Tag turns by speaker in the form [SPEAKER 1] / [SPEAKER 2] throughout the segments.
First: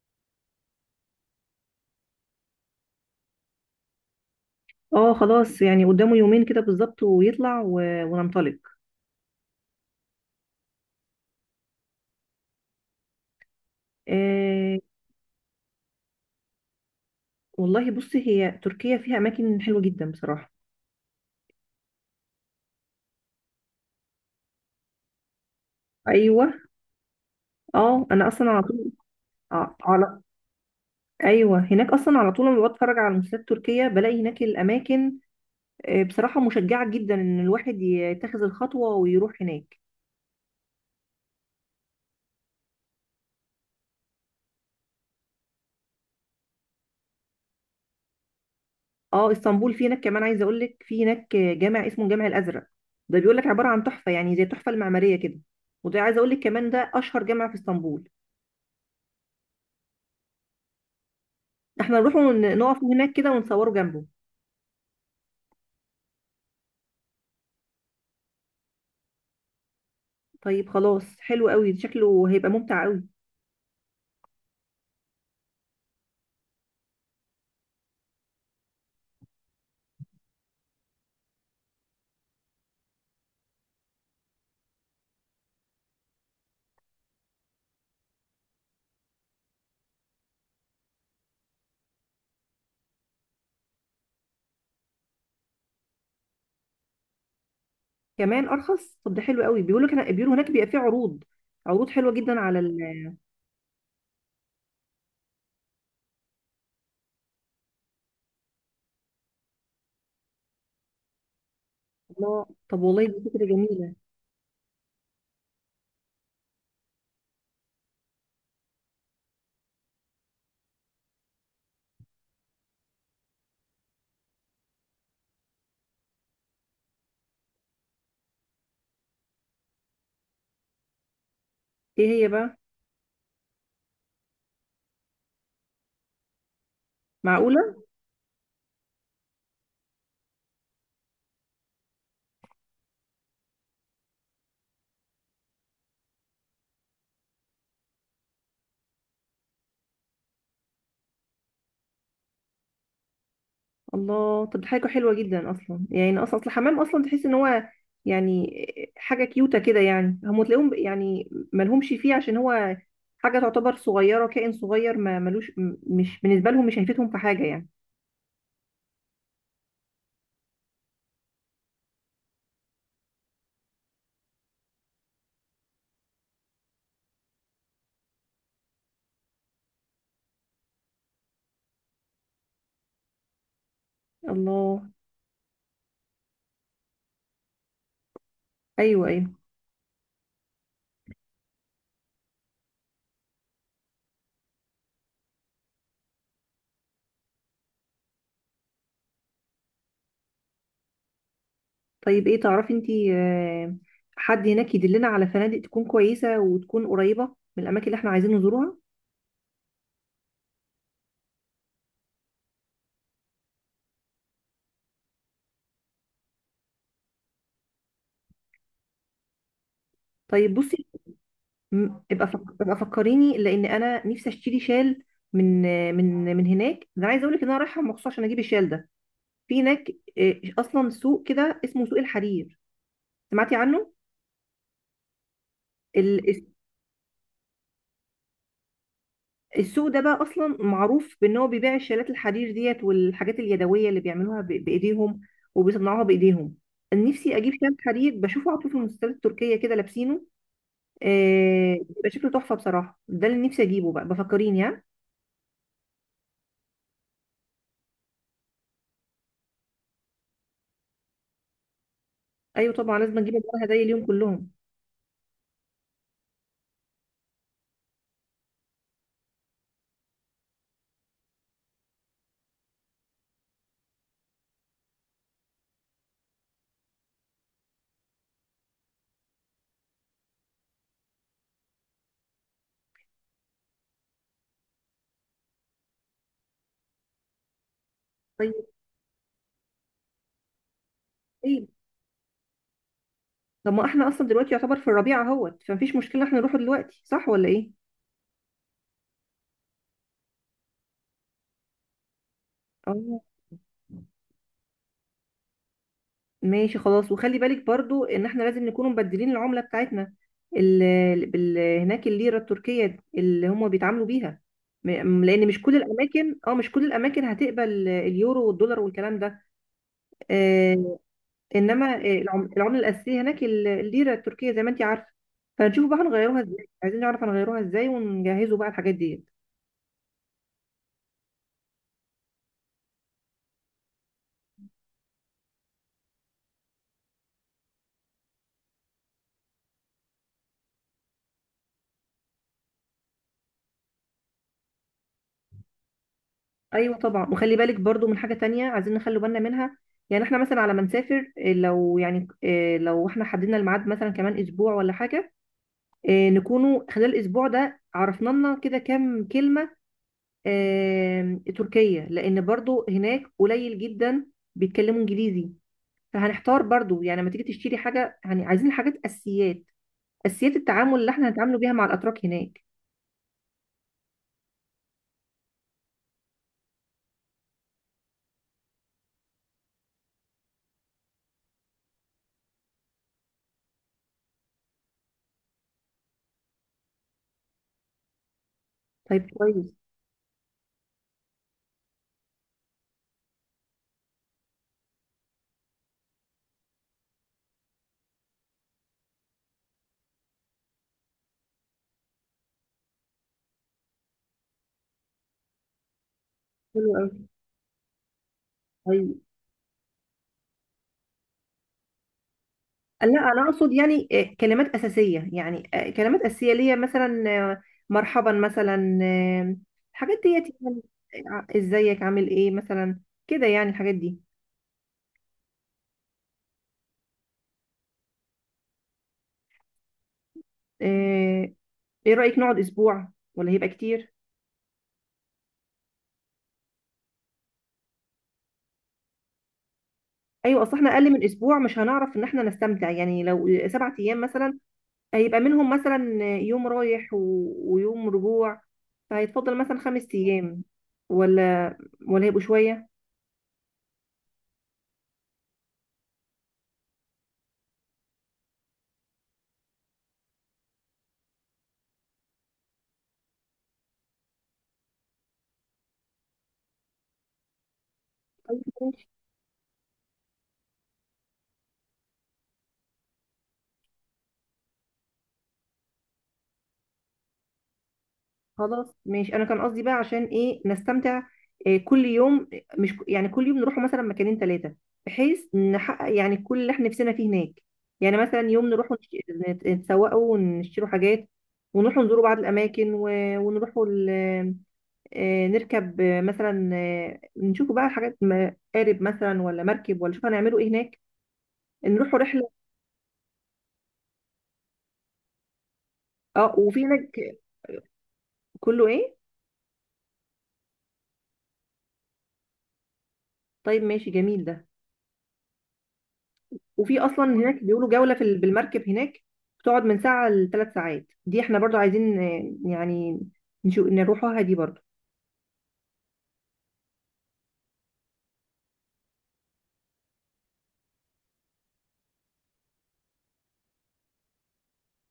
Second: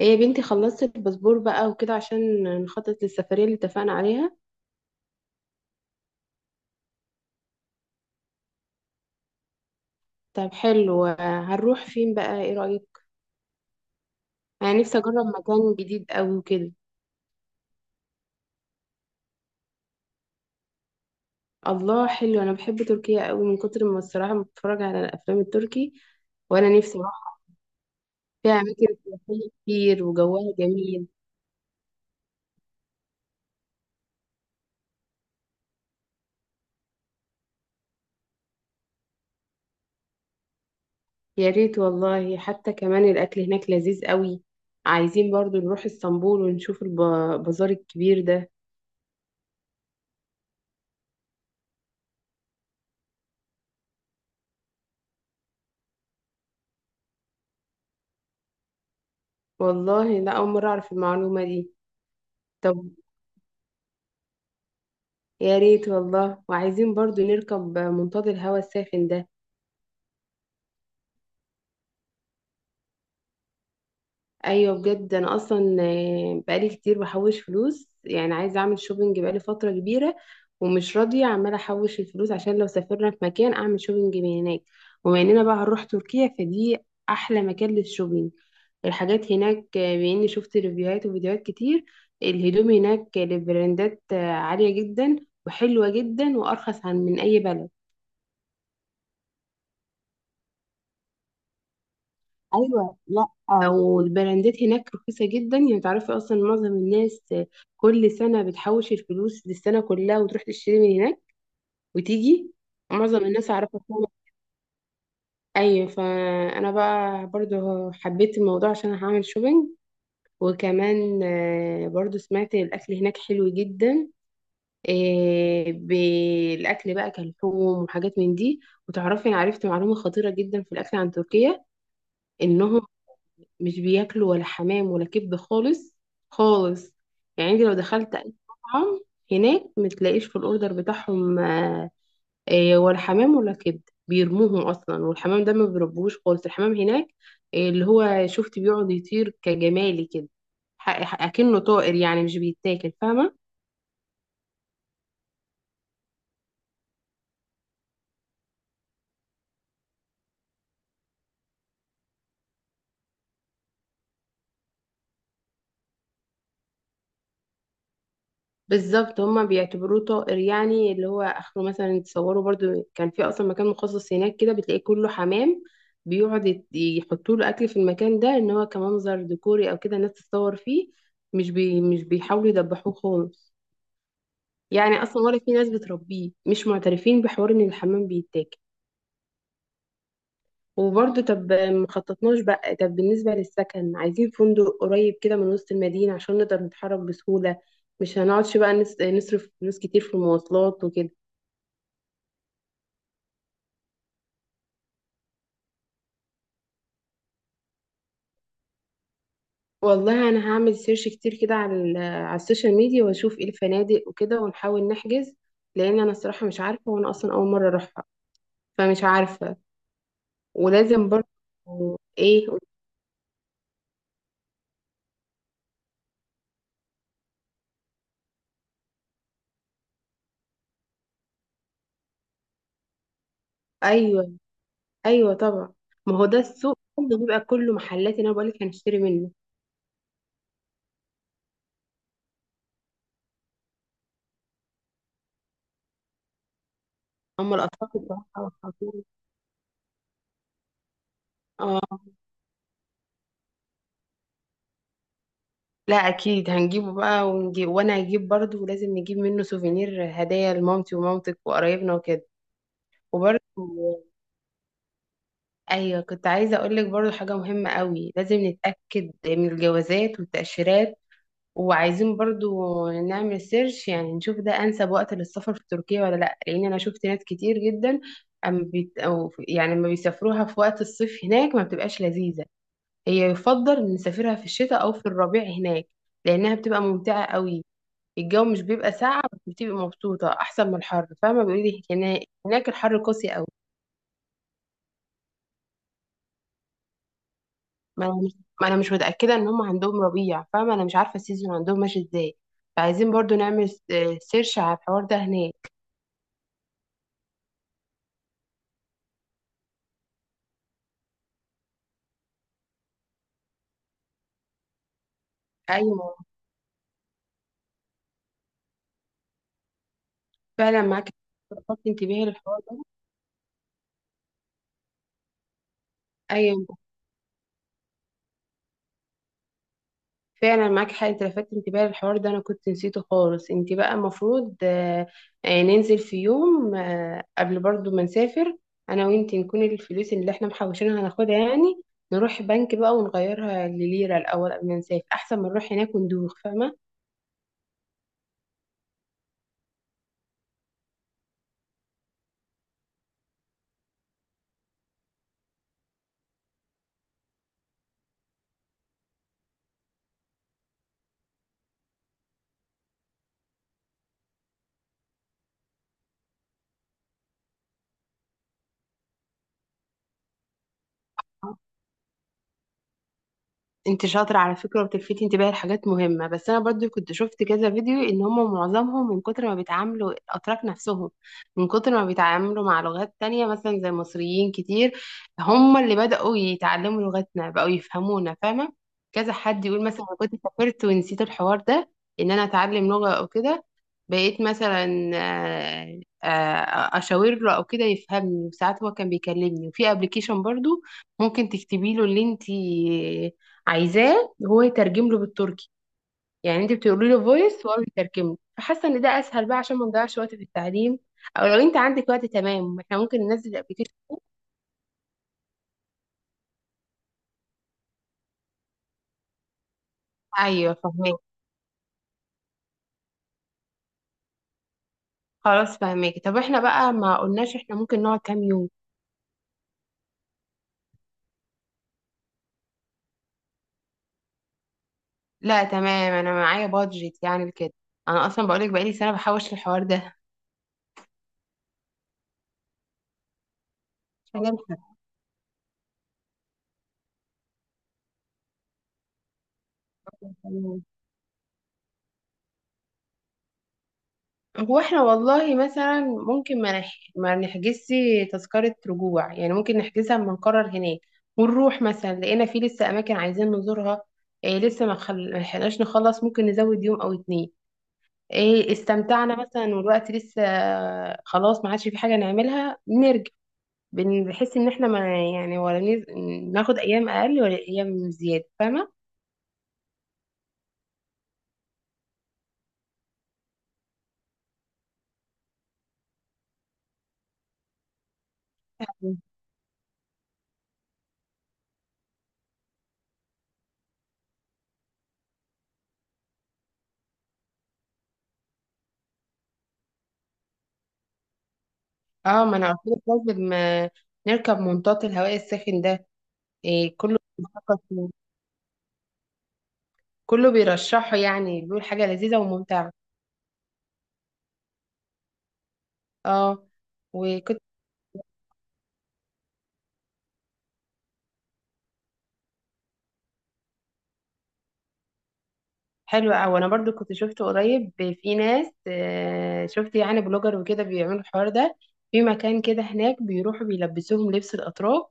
[SPEAKER 1] ايه يا بنتي، خلصت الباسبور بقى وكده عشان نخطط للسفرية اللي اتفقنا عليها.
[SPEAKER 2] اه، خلاص يعني قدامه يومين كده بالظبط، ويطلع وننطلق.
[SPEAKER 1] طب حلو، هنروح فين بقى؟ ايه رأيك؟ انا
[SPEAKER 2] آه.
[SPEAKER 1] نفسي اجرب مكان جديد قوي وكده.
[SPEAKER 2] والله بصي، هي تركيا فيها اماكن حلوه جدا بصراحه.
[SPEAKER 1] الله حلو، انا بحب تركيا قوي من كتر ما الصراحة بتفرج على الافلام التركي،
[SPEAKER 2] ايوه.
[SPEAKER 1] وانا نفسي اروح.
[SPEAKER 2] اه، انا اصلا
[SPEAKER 1] فيها
[SPEAKER 2] على
[SPEAKER 1] اماكن
[SPEAKER 2] طول.
[SPEAKER 1] سياحية
[SPEAKER 2] ع-
[SPEAKER 1] كتير
[SPEAKER 2] على
[SPEAKER 1] وجوها جميل.
[SPEAKER 2] ايوه، هناك اصلا على طول، لما بتفرج على المسلسلات التركيه بلاقي هناك الاماكن. بصراحه مشجعه جدا ان الواحد يتخذ الخطوه ويروح هناك.
[SPEAKER 1] يا ريت والله، حتى كمان الاكل هناك لذيذ قوي. عايزين برضو نروح اسطنبول ونشوف البازار الكبير ده.
[SPEAKER 2] اه، اسطنبول في هناك كمان، عايزه اقول لك في هناك جامع اسمه الجامع الازرق. ده بيقول لك عباره عن تحفه، يعني زي التحفه المعماريه كده. وده عايزه اقول لك كمان، ده اشهر جامع في اسطنبول.
[SPEAKER 1] والله لا، اول مرة اعرف المعلومة دي.
[SPEAKER 2] احنا نروح ونقف
[SPEAKER 1] طب
[SPEAKER 2] هناك كده ونصوره جنبه.
[SPEAKER 1] يا ريت والله، وعايزين برضو نركب منطاد الهواء الساخن ده.
[SPEAKER 2] طيب خلاص، حلو قوي، شكله هيبقى ممتع قوي.
[SPEAKER 1] ايوه بجد، انا اصلا بقالي كتير بحوش فلوس، يعني عايزه اعمل شوبينج بقالي فتره كبيره، ومش راضيه، عماله احوش الفلوس عشان لو سافرنا في مكان اعمل شوبينج من هناك. وبما اننا بقى هنروح تركيا، فدي احلى مكان للشوبينج. الحاجات هناك باني شفت ريفيوهات وفيديوهات كتير. الهدوم هناك لبراندات عاليه جدا وحلوه جدا، وارخص عن من اي بلد.
[SPEAKER 2] كمان ارخص؟ طب ده حلو قوي، كان بيقولوا هناك بيبقى فيه عروض حلوه جدا
[SPEAKER 1] ايوه لا، والبراندات هناك رخيصه جدا. يعني تعرفي اصلا معظم الناس كل سنه بتحوش الفلوس للسنه كلها وتروح تشتري من هناك
[SPEAKER 2] الله،
[SPEAKER 1] وتيجي.
[SPEAKER 2] طب والله
[SPEAKER 1] معظم
[SPEAKER 2] دي فكره
[SPEAKER 1] الناس اعرفها
[SPEAKER 2] جميله.
[SPEAKER 1] كده. ايوه، فانا بقى برضو حبيت الموضوع عشان هعمل شوبينج. وكمان برضو سمعت الاكل هناك حلو جدا. بالاكل بقى كلحوم وحاجات من دي. وتعرفي، انا عرفت معلومه خطيره جدا في الاكل عن تركيا:
[SPEAKER 2] ايه هي بقى؟
[SPEAKER 1] انهم مش بياكلوا ولا حمام ولا كبد خالص. خالص. يعني انت لو
[SPEAKER 2] معقوله؟
[SPEAKER 1] دخلت اي مطعم هناك، متلاقيش في الاوردر بتاعهم ولا حمام ولا كبد. بيرموهم اصلا، والحمام ده ما بيربوش خالص الحمام هناك. اللي هو شفت بيقعد يطير كجمالي كده، اكنه طائر، يعني مش بيتاكل، فاهمه؟
[SPEAKER 2] الله، طب دي حاجه حلوه جدا اصلا، يعني اصلا اصل الحمام اصلا تحس ان هو يعني حاجه كيوته كده، يعني هم تلاقيهم يعني مالهمش فيه، عشان هو حاجه تعتبر صغيره، كائن صغير ما ملوش، مش بالنسبه لهم، مش هيفيدهم في حاجه يعني.
[SPEAKER 1] بالظبط، هما بيعتبروه طائر. يعني اللي هو اخره مثلا، تصوروا برضو كان في اصلا مكان مخصص هناك كده، بتلاقيه كله حمام، بيقعد يحطوا له اكل في المكان ده، ان هو كمنظر ديكوري او كده الناس تتصور فيه. مش بيحاولوا يدبحوه خالص.
[SPEAKER 2] الله.
[SPEAKER 1] يعني اصلا ولا في ناس بتربيه، مش معترفين بحوار ان الحمام بيتاكل.
[SPEAKER 2] ايوه، ايوه.
[SPEAKER 1] وبرضه طب مخططناش بقى، طب بالنسبة للسكن عايزين فندق قريب كده من وسط المدينة عشان نقدر نتحرك بسهولة. مش هنقعدش بقى نصرف فلوس كتير في المواصلات وكده.
[SPEAKER 2] طيب، ايه تعرفي انتي حد هناك يدلنا على فنادق تكون كويسة وتكون قريبة من الأماكن اللي احنا عايزين نزورها؟
[SPEAKER 1] والله انا هعمل سيرش كتير كده على على السوشيال ميديا، واشوف ايه الفنادق وكده، ونحاول نحجز، لان انا الصراحه مش عارفه، وانا اصلا اول مره اروحها، فمش عارفه.
[SPEAKER 2] طيب بصي،
[SPEAKER 1] ولازم برضه. ايه؟
[SPEAKER 2] ابقى فكريني، لأن أنا نفسي أشتري شال من من هناك. ده أنا عايزة أقولك إن أنا رايحة مخصوص عشان أجيب الشال ده في هناك. أصلا سوق كده اسمه سوق الحرير، سمعتي عنه؟
[SPEAKER 1] ايوه، ايوه طبعا. ما هو ده السوق كله بيبقى كله محلات اللي انا بقول لك هنشتري منه.
[SPEAKER 2] السوق ده بقى اصلا معروف بان هو بيبيع الشالات الحرير ديت والحاجات اليدويه اللي بيعملوها بايديهم وبيصنعوها بايديهم. نفسي اجيب
[SPEAKER 1] اما
[SPEAKER 2] شال
[SPEAKER 1] الاطفال
[SPEAKER 2] حرير
[SPEAKER 1] بصراحه
[SPEAKER 2] بشوفه على طول في
[SPEAKER 1] والحاجات-
[SPEAKER 2] المسلسلات التركيه كده لابسينه.
[SPEAKER 1] اه.
[SPEAKER 2] بيبقى شكله تحفه بصراحه، ده اللي نفسي اجيبه بقى، بفكريني ها؟
[SPEAKER 1] لا اكيد هنجيبه بقى ونجيب، وانا هجيب برضه، ولازم نجيب منه سوفينير هدايا لمامتي ومامتك وقرايبنا وكده.
[SPEAKER 2] ايوه طبعا، لازم اجيب
[SPEAKER 1] وبرضه
[SPEAKER 2] الورا هدايا اليوم كلهم.
[SPEAKER 1] ايوه، كنت عايزه اقول لك برضو حاجه مهمه قوي، لازم نتاكد من الجوازات والتاشيرات. وعايزين برضو نعمل سيرش، يعني نشوف ده انسب وقت للسفر في تركيا ولا لا. لان انا شفت ناس كتير جدا، أم بيت أو يعني لما بيسافروها في وقت الصيف هناك ما بتبقاش لذيذه. هي يفضل نسافرها في الشتاء او في الربيع هناك، لانها بتبقى ممتعه قوي. الجو
[SPEAKER 2] طيب.
[SPEAKER 1] مش بيبقى ساقع بس بتبقى مبسوطه، احسن من الحر، فاهمه؟
[SPEAKER 2] طيب.
[SPEAKER 1] بيقولي هناك الحر قاسي قوي.
[SPEAKER 2] طب ما احنا اصلا دلوقتي يعتبر في الربيع اهوت، فمفيش مشكله احنا نروحه دلوقتي، صح ولا ايه؟
[SPEAKER 1] ما انا مش ما أنا مش متاكده ان هم عندهم ربيع، فاهمه؟ انا مش عارفه السيزون عندهم ماشي ازاي، فعايزين
[SPEAKER 2] اه،
[SPEAKER 1] برضو نعمل سيرش على الحوار ده هناك.
[SPEAKER 2] ماشي خلاص. وخلي بالك برضو ان احنا لازم نكون مبدلين العملة بتاعتنا، هناك الليرة التركية اللي هم بيتعاملوا بيها. لان
[SPEAKER 1] ايوه
[SPEAKER 2] مش كل الاماكن هتقبل اليورو والدولار والكلام ده.
[SPEAKER 1] فعلا
[SPEAKER 2] آه
[SPEAKER 1] معاك حق، لفت
[SPEAKER 2] انما
[SPEAKER 1] انتباهي للحوار
[SPEAKER 2] العملة
[SPEAKER 1] ده.
[SPEAKER 2] الاساسية هناك الليرة التركية، زي ما انت عارفة. فنشوف بقى هنغيروها
[SPEAKER 1] ايوه
[SPEAKER 2] ازاي، عايزين نعرف هنغيروها ازاي ونجهزوا بقى الحاجات دي.
[SPEAKER 1] فعلا معاك حق، إنت لفت انتباهي للحوار ده، انا كنت نسيته خالص. انت بقى المفروض ننزل في يوم قبل برضو ما نسافر انا وانت، نكون الفلوس اللي احنا محوشينها هناخدها، يعني نروح بنك بقى ونغيرها لليرة الاول قبل ما نسافر، احسن ما نروح هناك وندوخ، فاهمه؟
[SPEAKER 2] ايوه طبعا، وخلي بالك برضو من حاجه تانية عايزين نخلي بالنا منها. يعني احنا مثلا على ما نسافر، لو يعني إيه، لو احنا حددنا الميعاد مثلا كمان اسبوع ولا حاجه، نكونوا خلال الاسبوع ده عرفنا لنا كده كام كلمه تركيه، لان برضو هناك قليل جدا بيتكلموا انجليزي. فهنحتار برضو، يعني لما تيجي تشتري حاجه، يعني عايزين حاجات اساسيات، اساسيات التعامل اللي احنا هنتعاملوا بيها مع الاتراك هناك.
[SPEAKER 1] انت شاطرة على فكرة، وبتلفتي انتباهي لحاجات مهمة. بس انا برضو كنت شفت كذا فيديو، ان هم معظمهم من كتر ما بيتعاملوا الاتراك نفسهم، من كتر ما بيتعاملوا مع لغات تانية مثلا زي المصريين كتير، هم اللي بدأوا يتعلموا لغتنا، بقوا يفهمونا، فاهمة؟
[SPEAKER 2] طيب
[SPEAKER 1] كذا حد
[SPEAKER 2] كويس.
[SPEAKER 1] يقول مثلا انا كنت سافرت ونسيت الحوار ده، ان انا اتعلم لغة او كده، بقيت مثلا اشاور له او كده يفهمني. وساعات هو كان بيكلمني، وفي ابلكيشن برضو ممكن تكتبي له اللي انت عايزاه هو يترجم له بالتركي، يعني انت
[SPEAKER 2] حلو
[SPEAKER 1] بتقولي له فويس وهو بيترجم له، فحاسه ان
[SPEAKER 2] قوي.
[SPEAKER 1] ده اسهل بقى، عشان ما نضيعش وقت في التعليم. او لو انت عندك وقت تمام احنا
[SPEAKER 2] لا
[SPEAKER 1] ممكن
[SPEAKER 2] انا
[SPEAKER 1] ننزل
[SPEAKER 2] اقصد
[SPEAKER 1] الابلكيشن.
[SPEAKER 2] يعني، كلمات اساسيه ليا مثلا، آه، مرحبا مثلا، الحاجات ديت
[SPEAKER 1] ايوه
[SPEAKER 2] يعني،
[SPEAKER 1] فهماك.
[SPEAKER 2] ازيك عامل ايه مثلا، كده يعني الحاجات دي.
[SPEAKER 1] خلاص فهماك. طب احنا بقى ما قلناش، احنا ممكن نقعد كام يوم؟
[SPEAKER 2] آه، ايه رايك نقعد اسبوع ولا هيبقى كتير؟
[SPEAKER 1] لا تمام، انا معايا بادجت يعني كده، انا اصلا بقولك بقالي سنه بحوش الحوار ده
[SPEAKER 2] ايوه، اصل احنا اقل من اسبوع مش هنعرف ان احنا نستمتع، يعني لو 7 ايام
[SPEAKER 1] عشان
[SPEAKER 2] مثلا، هيبقى منهم مثلا يوم رايح ويوم رجوع، فهيتفضل مثلا 5 ايام.
[SPEAKER 1] ألحق.
[SPEAKER 2] ولا ولا هيبقوا شويه؟
[SPEAKER 1] هو احنا والله مثلا ممكن ما نحجزش تذكرة رجوع، يعني ممكن نحجزها اما نقرر هناك. ونروح مثلا لقينا في لسه أماكن عايزين نزورها، إيه لسه ما لحقناش نخلص، ممكن نزود يوم أو اتنين. إيه استمتعنا مثلا والوقت لسه، خلاص ما عادش في حاجة نعملها، نرجع. بنحس إن احنا ما، يعني ناخد أيام أقل ولا أيام زيادة،
[SPEAKER 2] خلاص
[SPEAKER 1] فاهمة؟
[SPEAKER 2] ماشي، انا كان قصدي بقى عشان ايه نستمتع، كل يوم، مش يعني كل يوم نروح مثلا مكانين ثلاثه، بحيث نحقق يعني كل اللي احنا نفسنا فيه هناك. يعني مثلا يوم نروح نتسوقوا ونشتروا حاجات، ونروح نزوروا بعض الاماكن ونروحوا نركب مثلا نشوفوا بقى حاجات، قارب مثلا ولا مركب ولا، شوف هنعملوا ايه هناك، نروحوا
[SPEAKER 1] اه
[SPEAKER 2] رحله.
[SPEAKER 1] ما أنا قلت لك، لازم نركب منطاد الهواء الساخن ده.
[SPEAKER 2] اه، وفي
[SPEAKER 1] إيه كله
[SPEAKER 2] هناك.
[SPEAKER 1] بيفكر،
[SPEAKER 2] كله ايه؟
[SPEAKER 1] كله بيرشحه، يعني بيقول حاجة لذيذة وممتعة.
[SPEAKER 2] طيب ماشي، جميل ده.
[SPEAKER 1] اه،
[SPEAKER 2] وفي اصلا
[SPEAKER 1] وكنت،
[SPEAKER 2] هناك بيقولوا جولة بالمركب هناك، بتقعد من ساعة ل3 ساعات، دي احنا برضو عايزين يعني نروحوها دي برضو.
[SPEAKER 1] حلوة أوي. أنا برضو كنت شفت قريب في ناس شفت يعني بلوجر وكده بيعملوا الحوار ده، في مكان كده هناك بيروحوا بيلبسوهم لبس الأتراك،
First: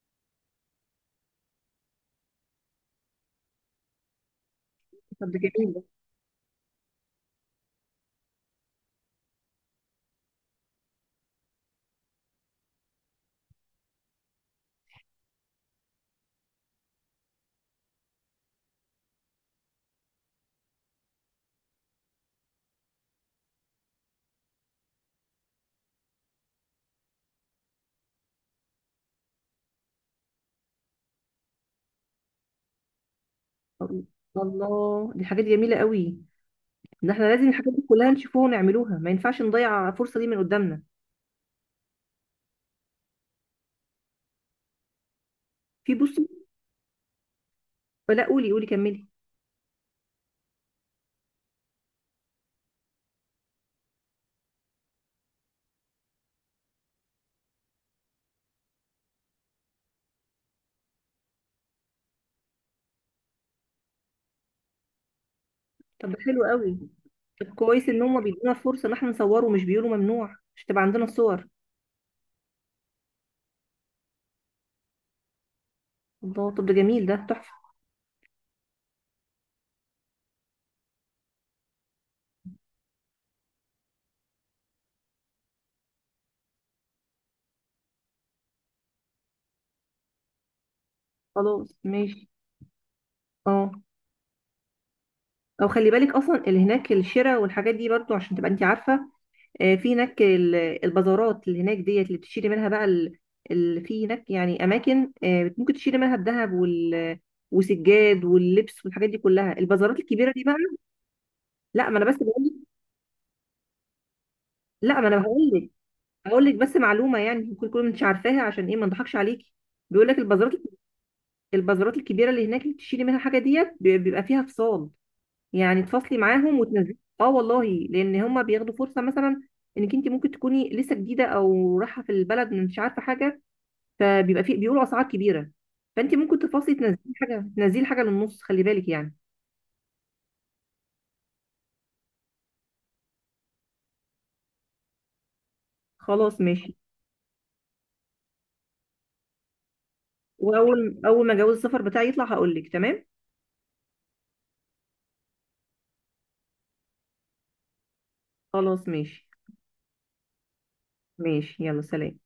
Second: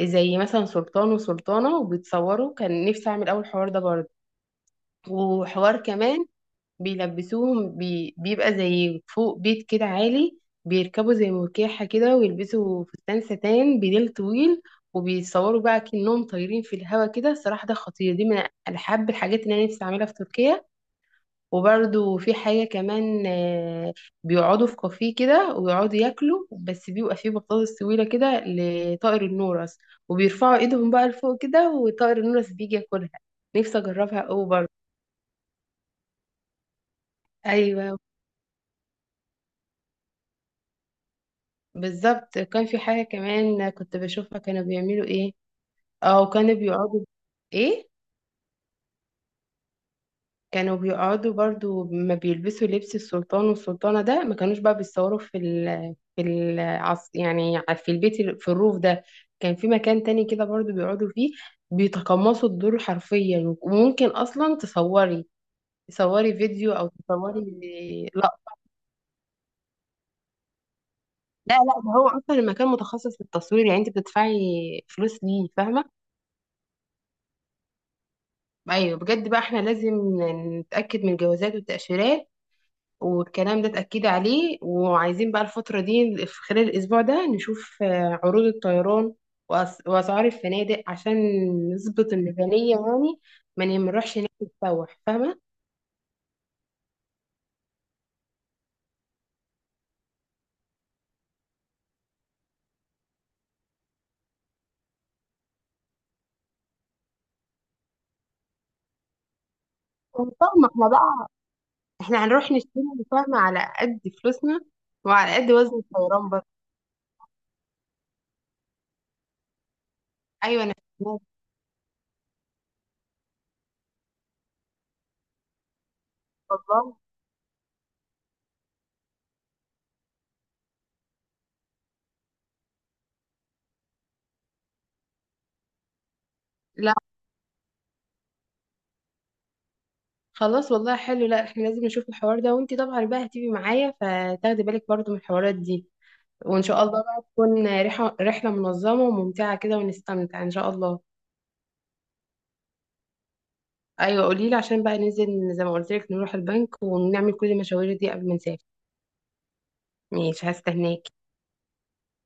[SPEAKER 1] زي مثلا سلطان وسلطانة، وبيتصوروا، كان نفسي أعمل أول حوار ده برضه.
[SPEAKER 2] طب ده جميل
[SPEAKER 1] وحوار
[SPEAKER 2] ده.
[SPEAKER 1] كمان بيلبسوهم بيبقى زي فوق بيت كده عالي، بيركبوا زي مركاحة كده، ويلبسوا فستان ستان بديل طويل، وبيتصوروا بقى كأنهم طايرين في الهوا كده. الصراحة ده خطير، دي من أحب الحاجات اللي أنا نفسي أعملها في تركيا. وبرده في حاجة كمان بيقعدوا في كافيه كده ويقعدوا ياكلوا، بس بيبقى فيه بطاطس طويلة كده لطائر النورس، وبيرفعوا ايدهم بقى لفوق كده، وطائر النورس بيجي ياكلها. نفسي أجربها أوي برضه.
[SPEAKER 2] الله، دي حاجات جميلة قوي. ده احنا لازم الحاجات دي
[SPEAKER 1] أيوة
[SPEAKER 2] كلها نشوفوها ونعملوها، ما ينفعش نضيع الفرصة دي من قدامنا.
[SPEAKER 1] بالظبط، كان في حاجة كمان كنت بشوفها، كانوا بيعملوا ايه
[SPEAKER 2] بصي.
[SPEAKER 1] او كانوا بيقعدوا، ايه؟
[SPEAKER 2] لا، قولي قولي كملي.
[SPEAKER 1] كانوا بيقعدوا برضو ما بيلبسوا لبس السلطان والسلطانة ده، ما كانوش بقى بيتصوروا في ال في ال يعني في البيت، في الروف ده، كان في مكان تاني كده برضو بيقعدوا فيه، بيتقمصوا الدور حرفيا. وممكن اصلا تصوري،
[SPEAKER 2] طب ده
[SPEAKER 1] تصوري
[SPEAKER 2] حلو
[SPEAKER 1] فيديو
[SPEAKER 2] قوي.
[SPEAKER 1] او تصوري.
[SPEAKER 2] طب كويس ان هم
[SPEAKER 1] لا
[SPEAKER 2] بيدونا فرصة ان احنا نصوره ومش بيقولوا ممنوع، مش تبقى عندنا الصور.
[SPEAKER 1] لا، لا ده هو اصلا المكان متخصص للتصوير، يعني انت بتدفعي فلوس ليه، فاهمة؟
[SPEAKER 2] الله، طب ده جميل ده، تحفة.
[SPEAKER 1] ايوه بجد بقى، احنا لازم نتاكد من الجوازات والتاشيرات والكلام ده، اتاكد عليه. وعايزين بقى الفتره دي في خلال الاسبوع ده نشوف عروض الطيران واسعار الفنادق عشان
[SPEAKER 2] خلاص
[SPEAKER 1] نظبط
[SPEAKER 2] ماشي.
[SPEAKER 1] الميزانيه، يعني ما
[SPEAKER 2] اه.
[SPEAKER 1] نروحش هناك نتسوح، فاهمه؟
[SPEAKER 2] او خلي بالك اصلا اللي هناك، الشراء والحاجات دي برضو عشان تبقى انت عارفة. في هناك البازارات اللي هناك ديت اللي بتشتري منها بقى، في هناك يعني اماكن ممكن تشتري منها الذهب وسجاد واللبس والحاجات دي كلها، البازارات الكبيره دي بقى.
[SPEAKER 1] فاهمه احنا بقى،
[SPEAKER 2] لا، ما انا بس
[SPEAKER 1] احنا
[SPEAKER 2] بقول
[SPEAKER 1] هنروح
[SPEAKER 2] لك.
[SPEAKER 1] نشتري، فاهمه، على قد فلوسنا
[SPEAKER 2] لا، ما انا
[SPEAKER 1] وعلى
[SPEAKER 2] هقول
[SPEAKER 1] قد
[SPEAKER 2] لك.
[SPEAKER 1] وزن الطيران
[SPEAKER 2] هقول
[SPEAKER 1] برضه.
[SPEAKER 2] لك بس معلومه، يعني ممكن تكون انت عارفاها، عشان ايه ما نضحكش عليكي. بيقول لك البازارات
[SPEAKER 1] ايوه انا فاهمة.
[SPEAKER 2] البازارات الكبيره اللي هناك اللي بتشتري منها الحاجه ديت، بيبقى فيها فصال، يعني تفصلي معاهم وتنزلي.
[SPEAKER 1] والله
[SPEAKER 2] اه والله. لان هم بياخدوا فرصه، مثلا انك انت ممكن تكوني لسه جديده او رايحه في البلد مش عارفه حاجه، فبيبقى في، بيقولوا اسعار كبيره. فانت ممكن تفاصلي،
[SPEAKER 1] لا
[SPEAKER 2] تنزلي حاجه تنزلي حاجه للنص، خلي بالك يعني.
[SPEAKER 1] خلاص، والله حلو. لا احنا لازم نشوف الحوار ده، وانتي طبعا بقى هتيجي معايا، فتاخدي بالك برضه من الحوارات دي.
[SPEAKER 2] خلاص
[SPEAKER 1] وان
[SPEAKER 2] ماشي.
[SPEAKER 1] شاء الله بقى تكون رحله، رحله منظمه وممتعه كده، ونستمتع ان شاء الله.
[SPEAKER 2] واول اول ما جواز السفر بتاعي يطلع هقول لك، تمام.
[SPEAKER 1] ايوه قولي لي، عشان بقى ننزل زي ما قلت لك نروح البنك ونعمل كل المشاوير دي قبل ما نسافر.
[SPEAKER 2] خلاص ماشي.
[SPEAKER 1] ماشي، هستناكي.
[SPEAKER 2] ماشي، يلا سلام.